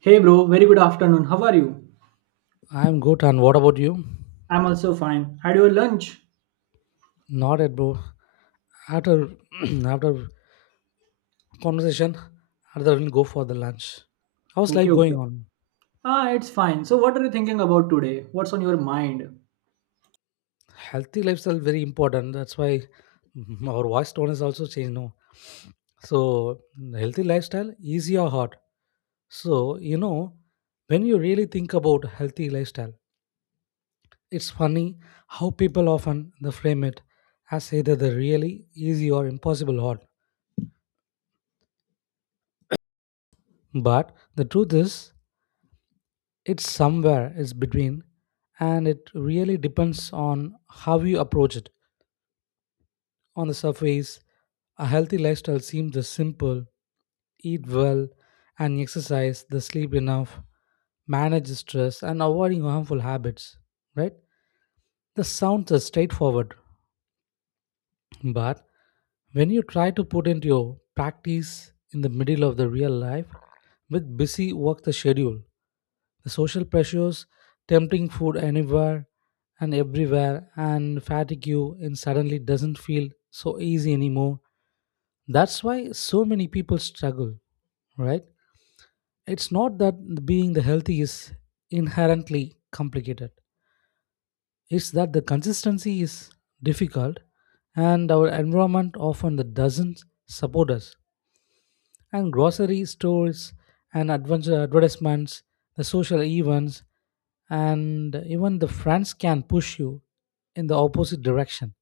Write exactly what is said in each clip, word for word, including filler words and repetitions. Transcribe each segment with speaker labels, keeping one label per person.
Speaker 1: Hey bro, very good afternoon. How are you?
Speaker 2: I'm good, and what about you?
Speaker 1: I'm also fine. Had your lunch?
Speaker 2: Not yet, bro. After after conversation, rather than go for the lunch. How's
Speaker 1: Okay,
Speaker 2: life
Speaker 1: okay.
Speaker 2: going on?
Speaker 1: Ah, it's fine. So, what are you thinking about today? What's on your mind?
Speaker 2: Healthy lifestyle very important. That's why mm, our voice tone is also changed now. So healthy lifestyle easy or hard. So you know when you really think about healthy lifestyle, it's funny how people often they frame it as either the really easy or impossible hard. But the truth is, it's somewhere is between, and it really depends on how you approach it. On the surface, a healthy lifestyle seems the simple eat well and exercise, the sleep enough, manage stress, and avoiding harmful habits. Right? The sounds are straightforward, but when you try to put into your practice in the middle of the real life with busy work the schedule, the social pressures, tempting food anywhere and everywhere, and fatigue you, and suddenly doesn't feel so easy anymore. That's why so many people struggle, right? It's not that being the healthy is inherently complicated. It's that the consistency is difficult and our environment often that doesn't support us and grocery stores and adventure advertisements, the social events, and even the friends can push you in the opposite direction.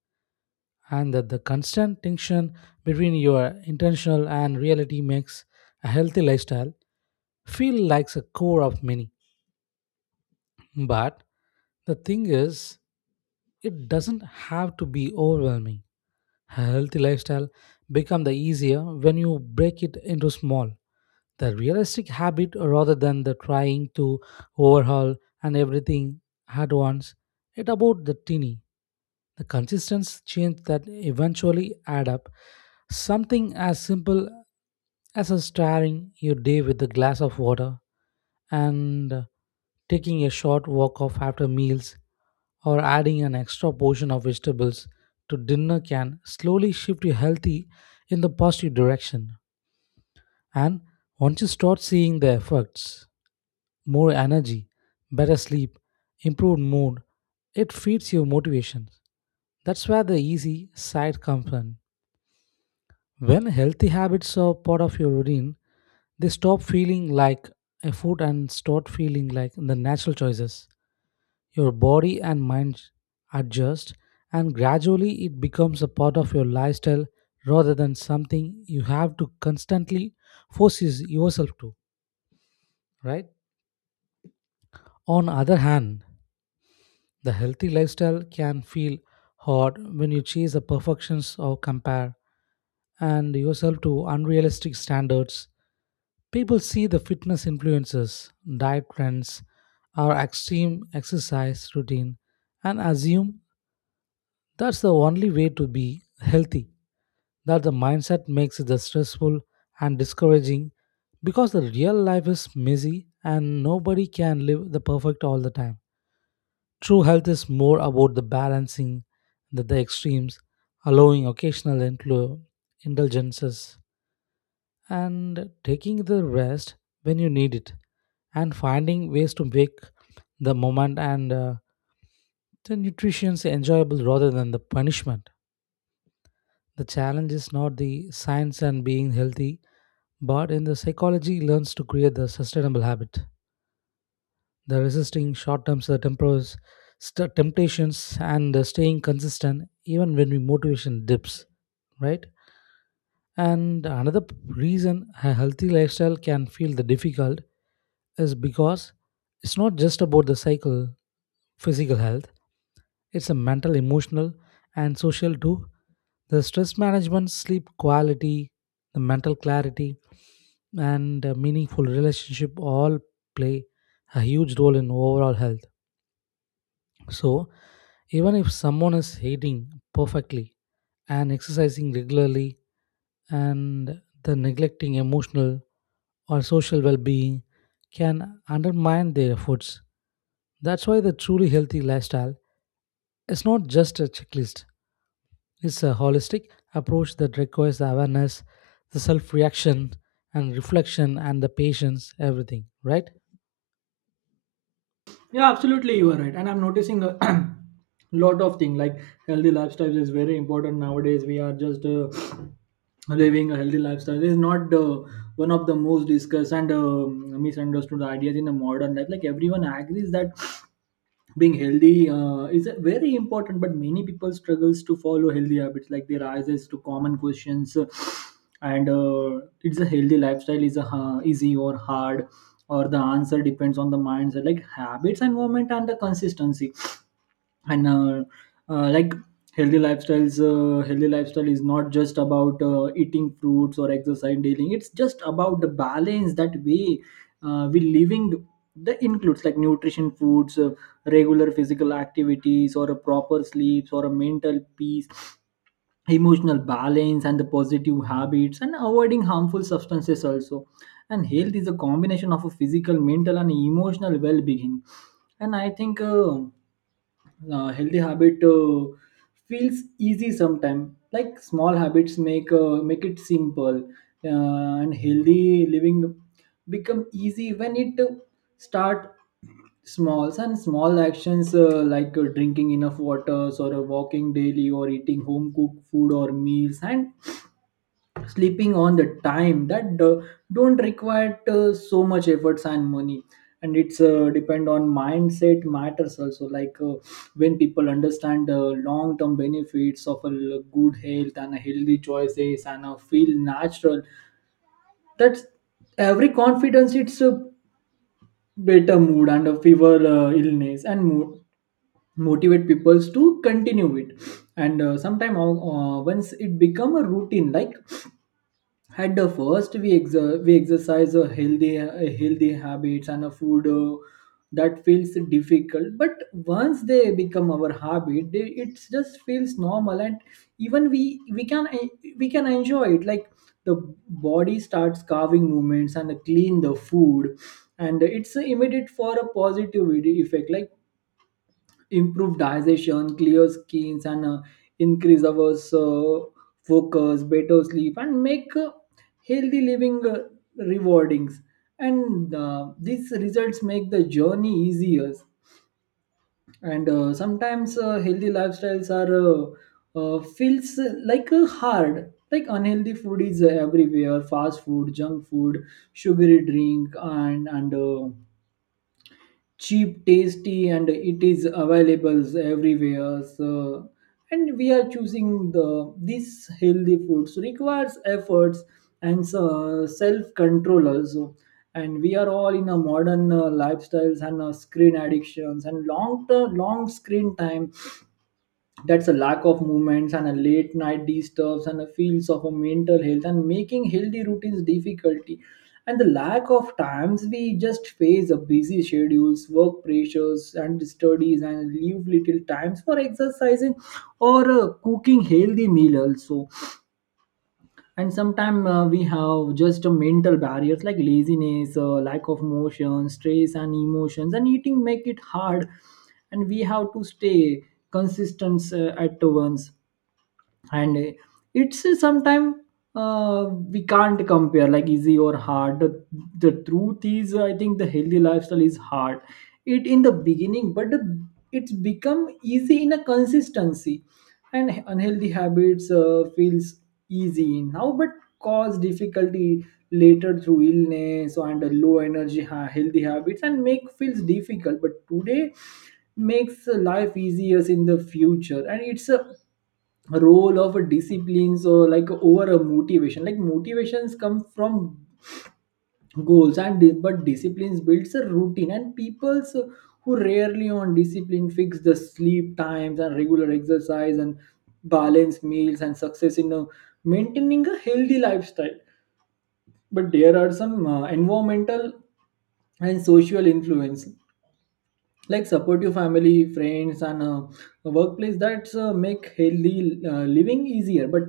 Speaker 2: And that the constant tension between your intentional and reality makes a healthy lifestyle feel like a core of many. But the thing is, it doesn't have to be overwhelming. A healthy lifestyle become the easier when you break it into small the realistic habit rather than the trying to overhaul and everything at once. It about the tinny. The consistency change that eventually add up. Something as simple as a starting your day with a glass of water and taking a short walk off after meals or adding an extra portion of vegetables to dinner can slowly shift you healthy in the positive direction. And once you start seeing the effects, more energy, better sleep, improved mood, it feeds your motivation. That's where the easy side comes in. When healthy habits are part of your routine, they stop feeling like a food and start feeling like the natural choices. Your body and mind adjust, and gradually it becomes a part of your lifestyle rather than something you have to constantly force yourself to, right? On other hand, the healthy lifestyle can feel hard when you chase the perfections or compare and yourself to unrealistic standards. People see the fitness influences, diet trends, or extreme exercise routine and assume that's the only way to be healthy. That the mindset makes it stressful and discouraging because the real life is messy and nobody can live the perfect all the time. True health is more about the balancing the, the extremes, allowing occasional inclu- indulgences, and taking the rest when you need it, and finding ways to make the moment and uh, the nutrition enjoyable rather than the punishment. The challenge is not the science and being healthy, but in the psychology learns to create the sustainable habit, the resisting short-term uh, tempers, st- temptations and uh, staying consistent even when we motivation dips, right? And another p- reason a healthy lifestyle can feel the difficult is because it's not just about the cycle physical health, it's a mental, emotional, and social too. The stress management, sleep quality, the mental clarity, and a meaningful relationship all play a huge role in overall health. So, even if someone is eating perfectly and exercising regularly, and the neglecting emotional or social well being can undermine their efforts. That's why the truly healthy lifestyle is not just a checklist, it's a holistic approach that requires the awareness, the self reaction, and reflection, and the patience, everything, right?
Speaker 1: Yeah, absolutely, you are right. And I'm noticing a lot of things like healthy lifestyles is very important nowadays. We are just uh, living a healthy lifestyle. This is not uh, one of the most discussed and um misunderstood ideas in the modern life. Like everyone agrees that being healthy uh, is a very important, but many people struggles to follow healthy habits, like they rises to common questions, uh, and uh, it's a healthy lifestyle is a ha- easy or hard, or the answer depends on the mindset, like habits and moment and the consistency, and uh, uh, like healthy lifestyles uh, healthy lifestyle is not just about uh, eating fruits or exercise daily, it's just about the balance that we uh, we living, that includes like nutrition foods, uh, regular physical activities or a proper sleeps or a mental peace, emotional balance and the positive habits, and avoiding harmful substances also. And health is a combination of a physical, mental and emotional well-being. And I think uh, uh, healthy habit uh, feels easy sometimes, like small habits make uh, make it simple. Uh, and healthy living become easy when it uh, start smalls and small actions, uh, like uh, drinking enough waters or uh, walking daily or eating home cooked food or meals and sleeping on the time, that do- don't require uh, so much efforts and money. And it's uh, depend on mindset matters also, like uh, when people understand the long term benefits of a l- good health and a healthy choices, and uh, feel natural. That's every confidence, it's a better mood and a fever uh, illness and mood motivate peoples to continue it. And uh, sometime, uh, uh, once it become a routine, like at the first we, exer- we exercise a healthy a healthy habits and a food, uh, that feels difficult, but once they become our habit, they, it just feels normal, and even we we can we can enjoy it, like the body starts carving movements and clean the food. And it's immediate for a positive effect, like improved digestion, clear skins, and uh, increase our uh, focus, better sleep, and make uh, healthy living uh, rewardings. And uh, these results make the journey easier. And uh, sometimes uh, healthy lifestyles are uh, uh, feels like uh, hard. Like unhealthy food is uh, everywhere: fast food, junk food, sugary drink, and and uh, cheap, tasty, and it is available everywhere. So, and we are choosing the these healthy foods requires efforts, and so self-control also. And we are all in a modern uh, lifestyles and uh, screen addictions and long long screen time. That's a lack of movements and a late night disturbs and a feels of a mental health, and making healthy routines difficulty. And the lack of times, we just face a busy schedules, work pressures and studies, and leave little times for exercising or uh, cooking healthy meal also. And sometimes uh, we have just a mental barriers, like laziness, uh, lack of motion, stress and emotions and eating make it hard. And we have to stay consistent uh, at once. And uh, it's sometimes, uh, we can't compare like easy or hard. The, the truth is I think the healthy lifestyle is hard it in the beginning, but the, it's become easy in a consistency. And unhealthy habits uh, feels easy now but cause difficulty later through illness, and the low energy ha- healthy habits and make feels difficult but today makes life easier in the future. And it's a role of a disciplines or like over a motivation, like motivations come from goals and di- but disciplines builds a routine, and people's who rarely on discipline fix the sleep times and regular exercise and balanced meals and success in uh, maintaining a healthy lifestyle. But there are some uh, environmental and social influence, like supportive family, friends, and uh, a workplace that's uh, make healthy uh, living easier. But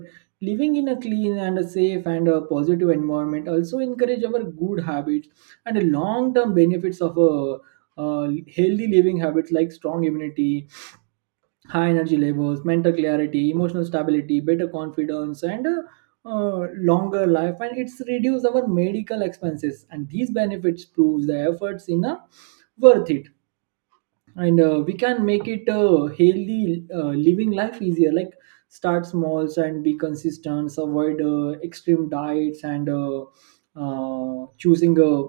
Speaker 1: living in a clean and a safe and a positive environment also encourage our good habits. And the long term benefits of a uh, healthy living habits, like strong immunity, high energy levels, mental clarity, emotional stability, better confidence, and uh, uh, longer life, and it's reduce our medical expenses. And these benefits proves the efforts in a worth it. And uh, we can make it a healthy uh, living life easier, like start smalls and be consistent, avoid uh, extreme diets, and uh, uh, choosing a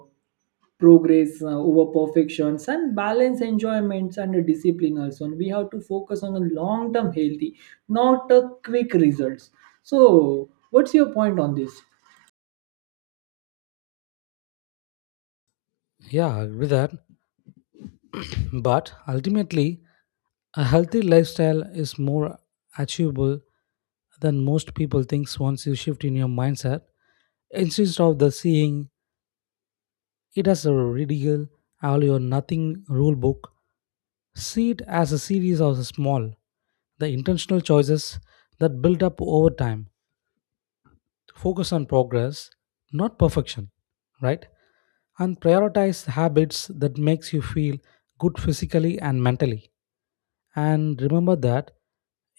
Speaker 1: progress uh, over perfections, and balance enjoyments and uh, discipline also. And we have to focus on a long term healthy, not a quick results. So what's your point on this?
Speaker 2: Yeah, I agree with that. But ultimately, a healthy lifestyle is more achievable than most people thinks once you shift in your mindset instead of the seeing it has a ridiculous all or nothing rule book. See it as a series of small, the intentional choices that build up over time. Focus on progress, not perfection, right? And prioritize habits that makes you feel good physically and mentally. And remember that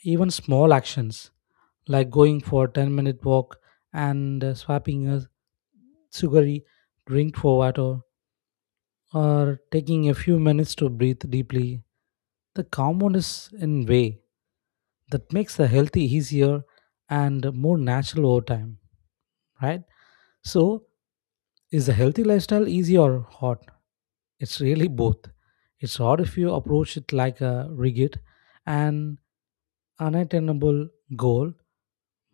Speaker 2: even small actions like going for a ten minute walk and uh, swapping a sugary drink for water or taking a few minutes to breathe deeply, the compound is in way that makes the healthy easier and more natural over time, right? So, is a healthy lifestyle easy or hard? It's really both. It's hard if you approach it like a rigid and unattainable goal,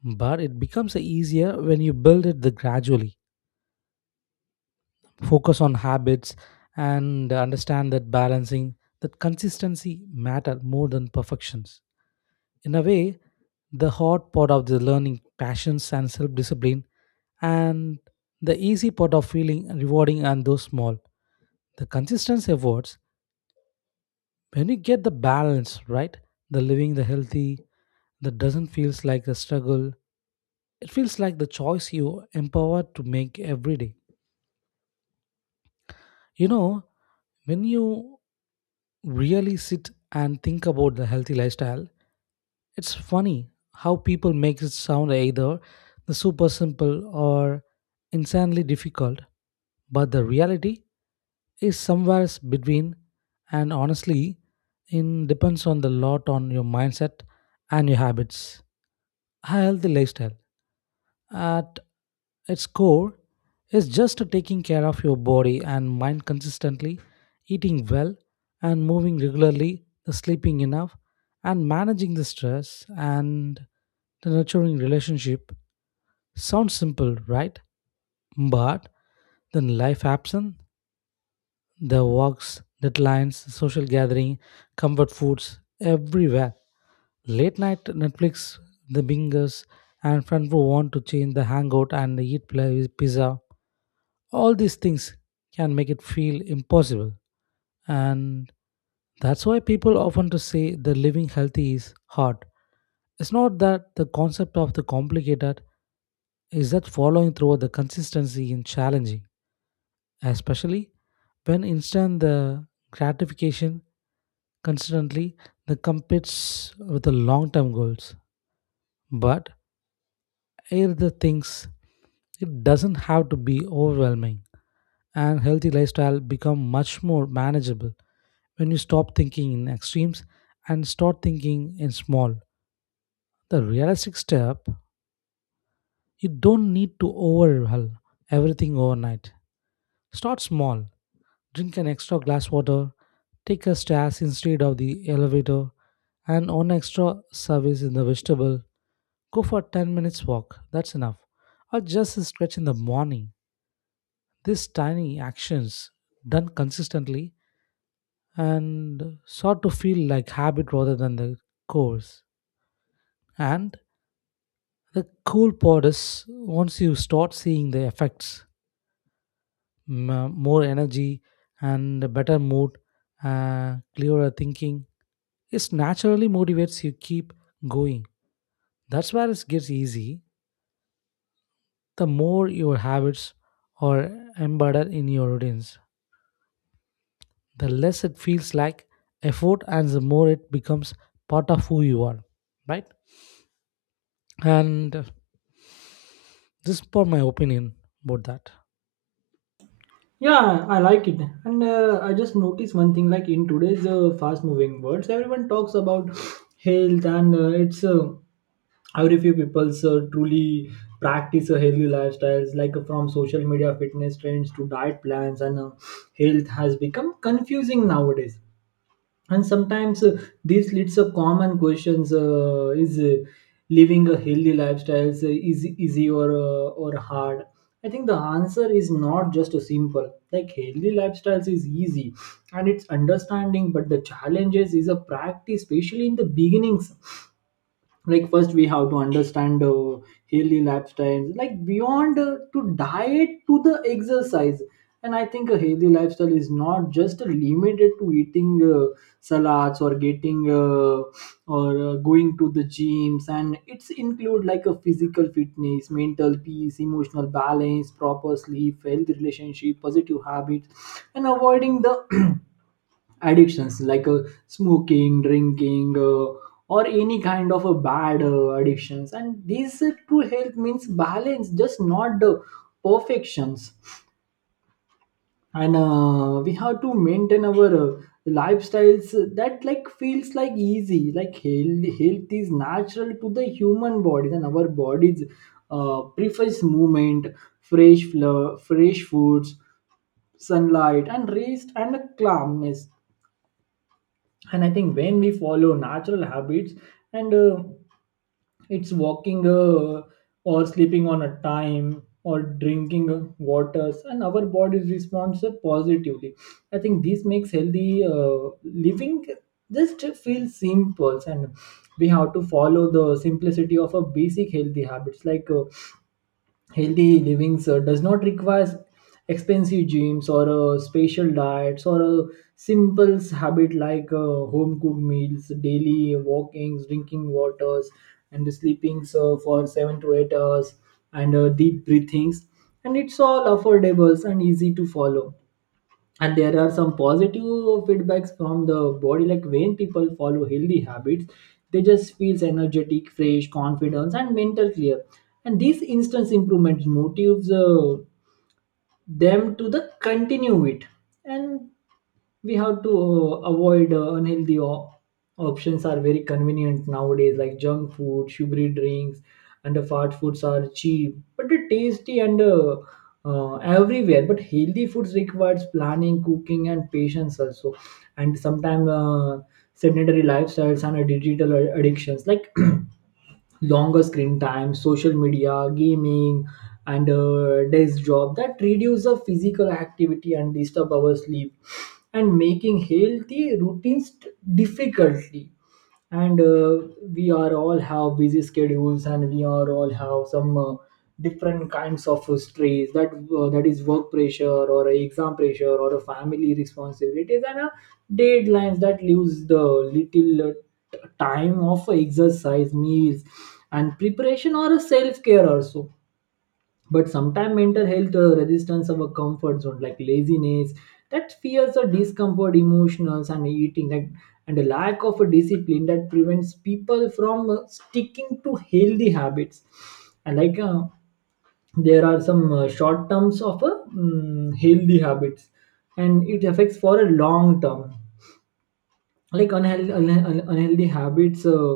Speaker 2: but it becomes easier when you build it the gradually. Focus on habits and understand that balancing that consistency matter more than perfections. In a way the hard part of the learning passions and self-discipline and the easy part of feeling rewarding and those small the consistency efforts when you get the balance right the living the healthy that doesn't feels like a struggle, it feels like the choice you empowered to make every day, you know, when you really sit and think about the healthy lifestyle, it's funny how people make it sound either the super simple or insanely difficult, but the reality is somewhere s- between and honestly it depends on the lot on your mindset and your habits. A healthy lifestyle at its core is just taking care of your body and mind consistently, eating well and moving regularly, the sleeping enough and managing the stress and the nurturing relationship. Sounds simple, right? But then life happens, the walks, deadlines, social gathering, comfort foods, everywhere. Late night Netflix, the bingers, and friends who want to change the hangout and eat pla- pizza. All these things can make it feel impossible. And that's why people often to say the living healthy is hard. It's not that the concept of the complicated, is that following through the consistency in challenging, especially when instant the gratification constantly that competes with the long-term goals. But here the things, it doesn't have to be overwhelming and healthy lifestyle become much more manageable when you stop thinking in extremes and start thinking in small. The realistic step, you don't need to overhaul everything overnight. Start small. Drink an extra glass water. Take a stairs instead of the elevator and on extra service in the vegetable. Go for ten minutes walk, that's enough. Or just a stretch in the morning. These tiny actions done consistently and sort to feel like habit rather than the course. And the cool part is once you start seeing the effects, m- more energy and a better mood, uh, clearer thinking, it naturally motivates you keep going. That's where it gets easy. The more your habits are embedded in your routines, the less it feels like effort and the more it becomes part of who you are, right? And uh, this is for my opinion about that.
Speaker 1: Yeah, I like it. And uh, I just noticed one thing, like in today's uh, fast moving words, everyone talks about health, and uh, it's uh, very few people uh, truly practice a healthy lifestyles, like uh, from social media fitness trends to diet plans, and uh, health has become confusing nowadays. And sometimes uh, this leads to common questions, uh, is uh, living a healthy lifestyle is uh, easy, easy or uh, or hard. I think the answer is not just a simple, like healthy lifestyles is easy and it's understanding, but the challenges is a practice, especially in the beginnings. Like first we have to understand uh, healthy lifestyles, like beyond uh, to diet to the exercise. And I think a healthy lifestyle is not just limited to eating uh, salads or getting uh, or uh, going to the gyms, and it's include like a physical fitness, mental peace, emotional balance, proper sleep, healthy relationship, positive habits, and avoiding the addictions, like uh, smoking, drinking, uh, or any kind of a bad uh, addictions. And these uh, true health means balance, just not the perfections. And uh, we have to maintain our uh, lifestyles that like feels like easy, like health, health is natural to the human bodies, and our bodies uh, prefers movement, fresh flow, fresh foods, sunlight and rest and calmness. And I think when we follow natural habits, and uh, it's walking, uh, or sleeping on a time or drinking uh, waters, and our body responds uh, positively. I think this makes healthy uh, living just feel simple. And we have to follow the simplicity of a basic healthy habits, like uh, healthy living uh, does not require expensive gyms or uh, special diets, or uh, simple habit like uh, home cooked meals, daily walkings, drinking waters, and sleeping so for seven to eight hours, and uh, deep breathings, and it's all affordable and easy to follow. And there are some positive feedbacks from the body, like when people follow healthy habits, they just feels energetic, fresh, confidence, and mental clear. And these instant improvements motives uh, them to the continue it. And we have to uh, avoid uh, unhealthy o- options are very convenient nowadays, like junk food, sugary drinks, and the fast foods are cheap but they're tasty and uh, uh, everywhere. But healthy foods requires planning, cooking and patience also. And sometimes uh, sedentary lifestyles and uh, digital uh, addictions, like longer screen time, social media, gaming, and uh, desk job, that reduce the physical activity and disturb our sleep, and making healthy routines difficultly. And uh, we are all have busy schedules, and we are all have some uh, different kinds of uh, stress, that uh, that is work pressure or a exam pressure or a family responsibilities, and uh, deadlines that leaves the little uh, t- time of exercise, meals and preparation, or a self care also. But sometimes mental health uh, resistance of a comfort zone, like laziness, that fears or discomfort emotionals and eating like, and a lack of a discipline that prevents people from uh, sticking to healthy habits. And like uh, there are some uh, short terms of a mm, healthy habits, and it affects for a long term. Like unhealthy un- unhealthy habits uh,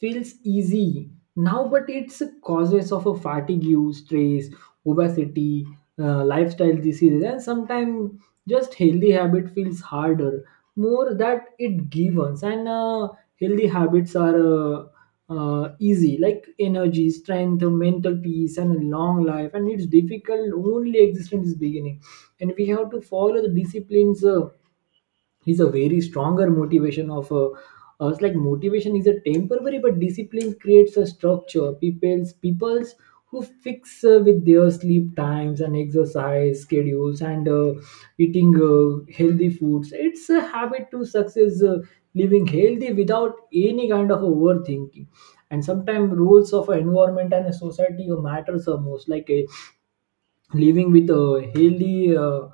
Speaker 1: feels easy now, but it's causes of a fatigue, use stress, obesity, uh, lifestyle diseases. And sometimes just healthy habit feels harder more that it gives. And uh, healthy habits are uh, uh, easy, like energy, strength, mental peace and a long life, and it's difficult only existence is beginning. And we have to follow the disciplines, uh, is a very stronger motivation of a uh, us, like motivation is a temporary but discipline creates a structure. People's people's who fix uh, with their sleep times and exercise schedules, and uh, eating uh, healthy foods, it's a habit to success uh, living healthy without any kind of overthinking. And sometimes rules of a environment and a society matters the most, like a living with a healthy uh,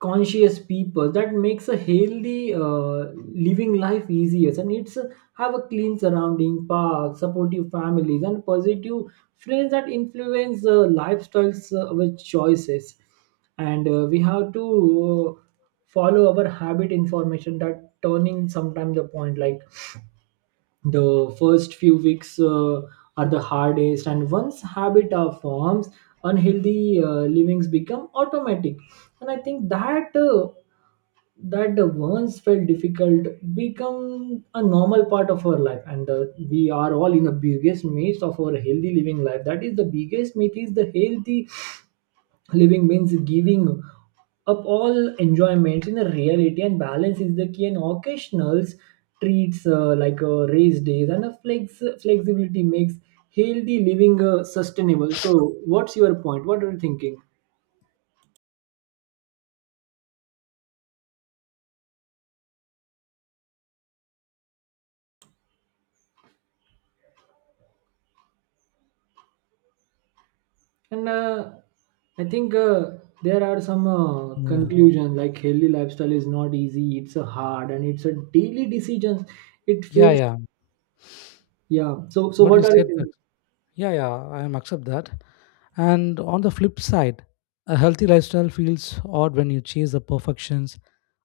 Speaker 1: conscious people, that makes A healthy uh, living life easier, and it's uh, have a clean surrounding, park, supportive families, and positive friends that influence uh, lifestyles uh, with choices. And uh, we have to uh, follow our habit information that turning sometimes the point, like the first few weeks uh, are the hardest, and once habit are forms, unhealthy uh, livings become automatic. And I think that uh, that the once felt difficult become a normal part of our life. And the, we are all in the biggest myth of our healthy living life, that is, the biggest myth is the healthy living means giving up all enjoyment. In a reality, and balance is the key, and occasionals treats uh, like uh, race days and a flex flexibility makes healthy living uh, sustainable. So what's your point, what are you thinking? And uh, I think uh, there are some uh,
Speaker 2: Yeah.
Speaker 1: conclusion, like healthy lifestyle is not easy. It's a hard, and it's a daily decision. It
Speaker 2: Yeah,
Speaker 1: feels
Speaker 2: yeah.
Speaker 1: yeah. So so
Speaker 2: What
Speaker 1: what
Speaker 2: you
Speaker 1: are you
Speaker 2: said that.
Speaker 1: thinking?
Speaker 2: Yeah, yeah, I am accept that. And on the flip side, a healthy lifestyle feels odd when you chase the perfections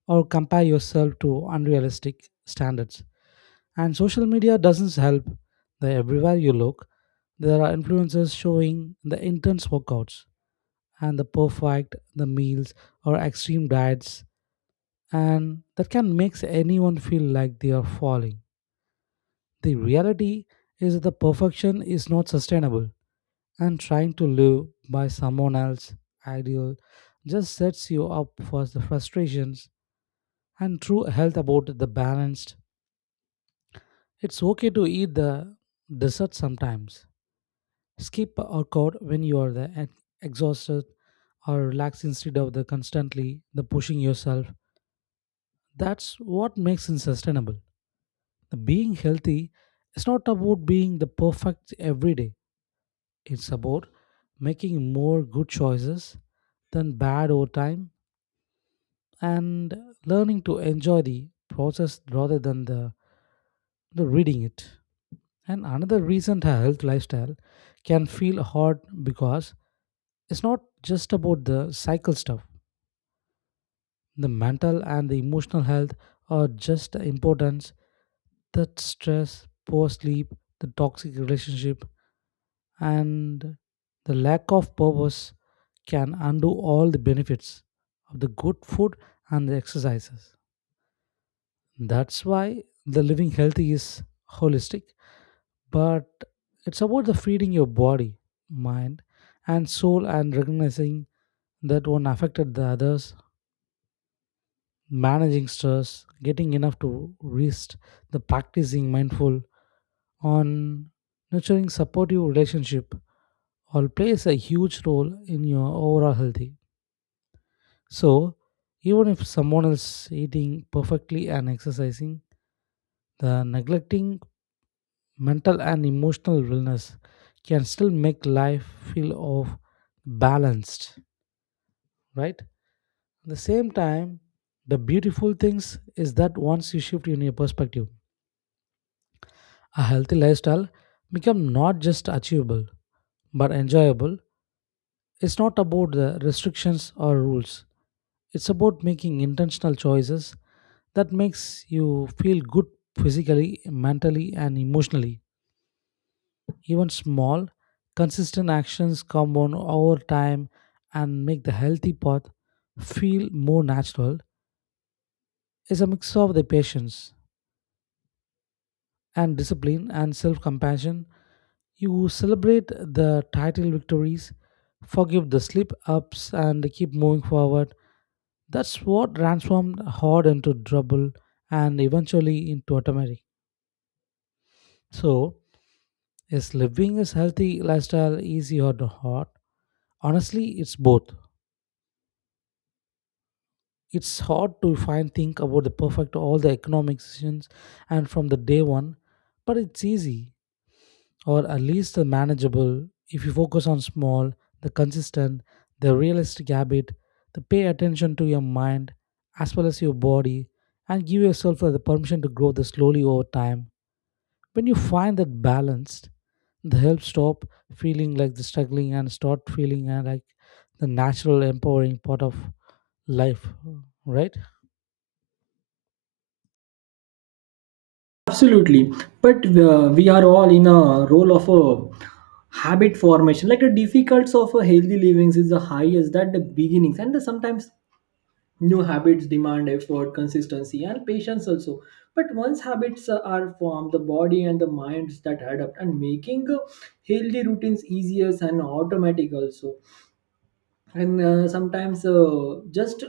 Speaker 2: or compare yourself to unrealistic standards. And social media doesn't help. There everywhere you look, there are influencers showing the intense workouts and the perfect the meals or extreme diets and that can make anyone feel like they are falling. The reality is that the perfection is not sustainable and trying to live by someone else's ideal just sets you up for the frustrations and true health about the balanced. It's okay to eat the dessert sometimes. Skip a workout when you are the ex- exhausted or relaxed instead of the constantly the pushing yourself. That's what makes it sustainable. The being healthy is not about being the perfect every day. It's about making more good choices than bad over time and learning to enjoy the process rather than the, the reading it. And another reason a health lifestyle can feel hard because it's not just about the cycle stuff. The mental and the emotional health are just as important. That stress, poor sleep, the toxic relationship, and the lack of purpose can undo all the benefits of the good food and the exercises. That's why the living healthy is holistic, but it's about the feeding your body, mind, and soul and recognizing that one affected the others, managing stress, getting enough to rest, the practicing mindful on nurturing supportive relationship all plays a huge role in your overall healthy. So even if someone is eating perfectly and exercising, the neglecting mental and emotional wellness can still make life feel of balanced, right? At the same time, the beautiful things is that once you shift in your perspective, a healthy lifestyle becomes not just achievable but enjoyable. It's not about the restrictions or rules. It's about making intentional choices that makes you feel good physically, mentally and emotionally. Even small, consistent actions compound over time and make the healthy path feel more natural. It's a mix of the patience, and discipline and self compassion. You celebrate the title victories, forgive the slip ups, and keep moving forward. That's what transformed hard into trouble and eventually into automatic. So, is living a healthy lifestyle easy or hard? Honestly, it's both. It's hard to find think about the perfect all the economic decisions and from the day one, but it's easy or at least the manageable if you focus on small the consistent the realistic habit, the pay attention to your mind as well as your body and give yourself the permission to grow this slowly over time. When you find that balanced, the help stop feeling like the struggling and start feeling uh, like the natural empowering part of life, right?
Speaker 1: Absolutely, but uh, we are all in a role of a habit formation. Like the difficulties of a healthy living is the highest that the beginnings, and the sometimes new habits demand effort, consistency, and patience also. But once habits uh, are formed, the body and the minds that adapt, and making uh, healthy routines easier and automatic also. And uh, sometimes uh, just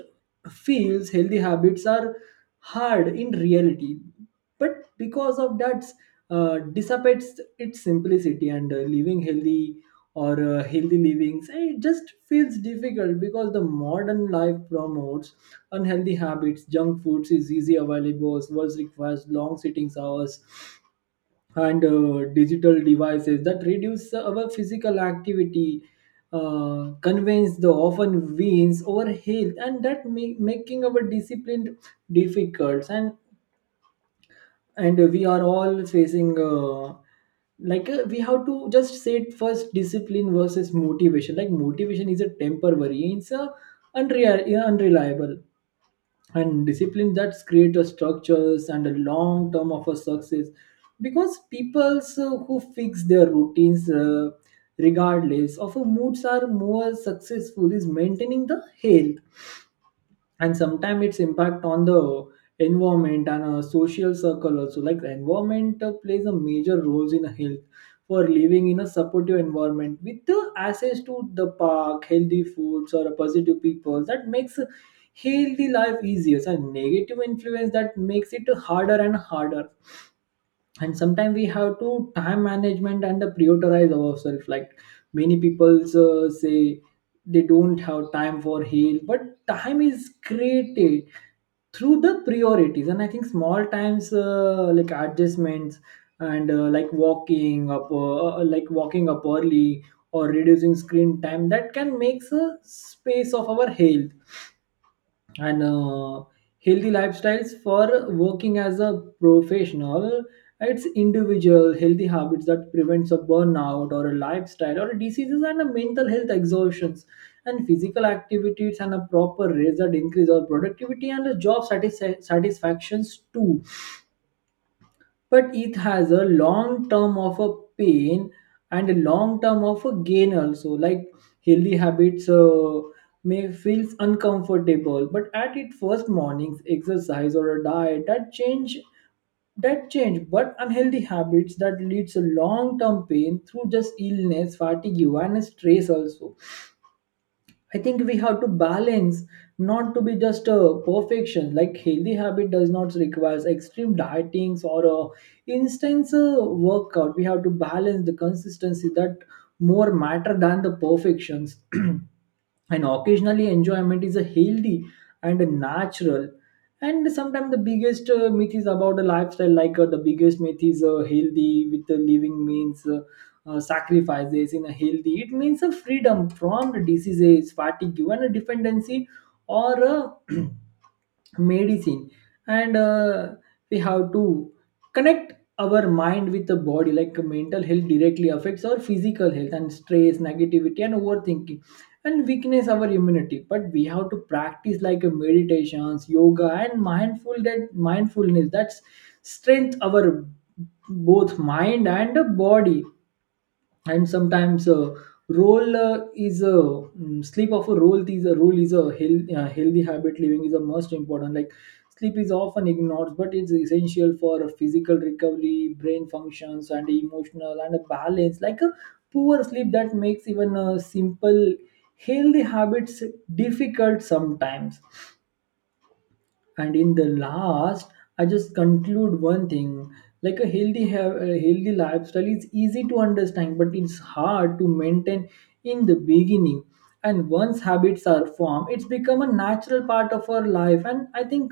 Speaker 1: feels healthy habits are hard in reality, but because of that uh, dissipates its simplicity. And uh, living healthy, or uh, healthy livings eh, it just feels difficult because the modern life promotes unhealthy habits, junk foods is easy available, words requires long sitting hours, and uh, digital devices that reduce our physical activity, uh, conveys the often wins over health, and that make, making our discipline difficult. And and we are all facing uh, like uh, we have to just set first discipline versus motivation. Like motivation is a temporary, it's a unreal, unreliable, and discipline that's create a structures and a long term of a success, because people so, who fix their routines uh, regardless of a moods are more successful is maintaining the health. And sometimes its impact on the environment and a social circle also, like the environment uh, plays a major roles in health. For living in a supportive environment with the access to the park, healthy foods, or a positive people, that makes healthy life easier, and negative influence that makes it harder and harder. And sometimes we have to time management and the prioritize ourselves. Like many people uh, say they don't have time for heal, but time is created through the priorities. And I think small times uh, like adjustments, and uh, like walking up uh, uh, like walking up early or reducing screen time, that can make a space of our health. And uh, Healthy lifestyles for working as a professional, it's individual healthy habits that prevents a burnout or a lifestyle or diseases and a mental health exhaustions, and physical activities and a proper rest that increase our productivity and the job satisfa- satisfactions too. But it has a long term of a pain and a long term of a gain also. Like healthy habits uh, may feels uncomfortable but at its first mornings exercise or a diet that change that change, but unhealthy habits that leads to long term pain through just illness, fatigue, and stress also. I think we have to balance, not to be just a perfection. Like healthy habit does not require extreme dietings or a instance uh, workout. We have to balance the consistency that more matter than the perfections. And occasionally enjoyment is a healthy and a natural. And sometimes the biggest uh, myth is about the lifestyle, like uh, the biggest myth is uh, healthy with the living means uh, uh, sacrifices. In a healthy, it means a freedom from the diseases, fatigue, even a dependency or a medicine. And uh, We have to connect our mind with the body, like mental health directly affects our physical health, and stress, negativity, and overthinking and weakness our immunity. But we have to practice like a meditations, yoga, and mindful that mindfulness, that's strength our both mind and body. And sometimes uh, roll uh, is a mm, sleep of a role, is a role is a health, uh, healthy habit living is a most important. Like sleep is often ignored, but it's essential for physical recovery, brain functions, and emotional and a balance. Like a poor sleep that makes even a simple healthy habits difficult sometimes. And in the last, I just conclude one thing, like a healthy ha- a healthy lifestyle is easy to understand, but it's hard to maintain in the beginning. And once habits are formed, it's become a natural part of our life. And I think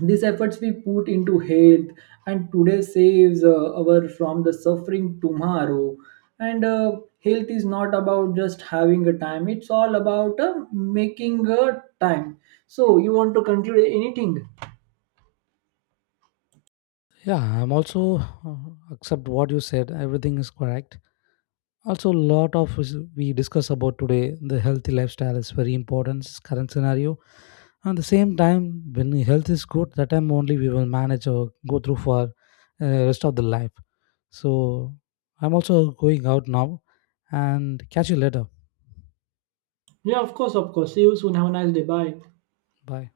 Speaker 1: these efforts we put into health and today saves uh, our from the suffering tomorrow. And uh, Health is not about just having a time, it's all about uh, making a time. So you want to conclude anything?
Speaker 2: Yeah, I'm also uh, accept what you said, everything is correct. Also a lot of is- we discuss about today, the healthy lifestyle is very important s- current scenario. And the same time, when the health is good that time only we will manage or go through for uh, rest of the life. So I'm also going out now and catch you later.
Speaker 1: Yeah, of course, of course. See you soon. Have a nice day. Bye.
Speaker 2: Bye.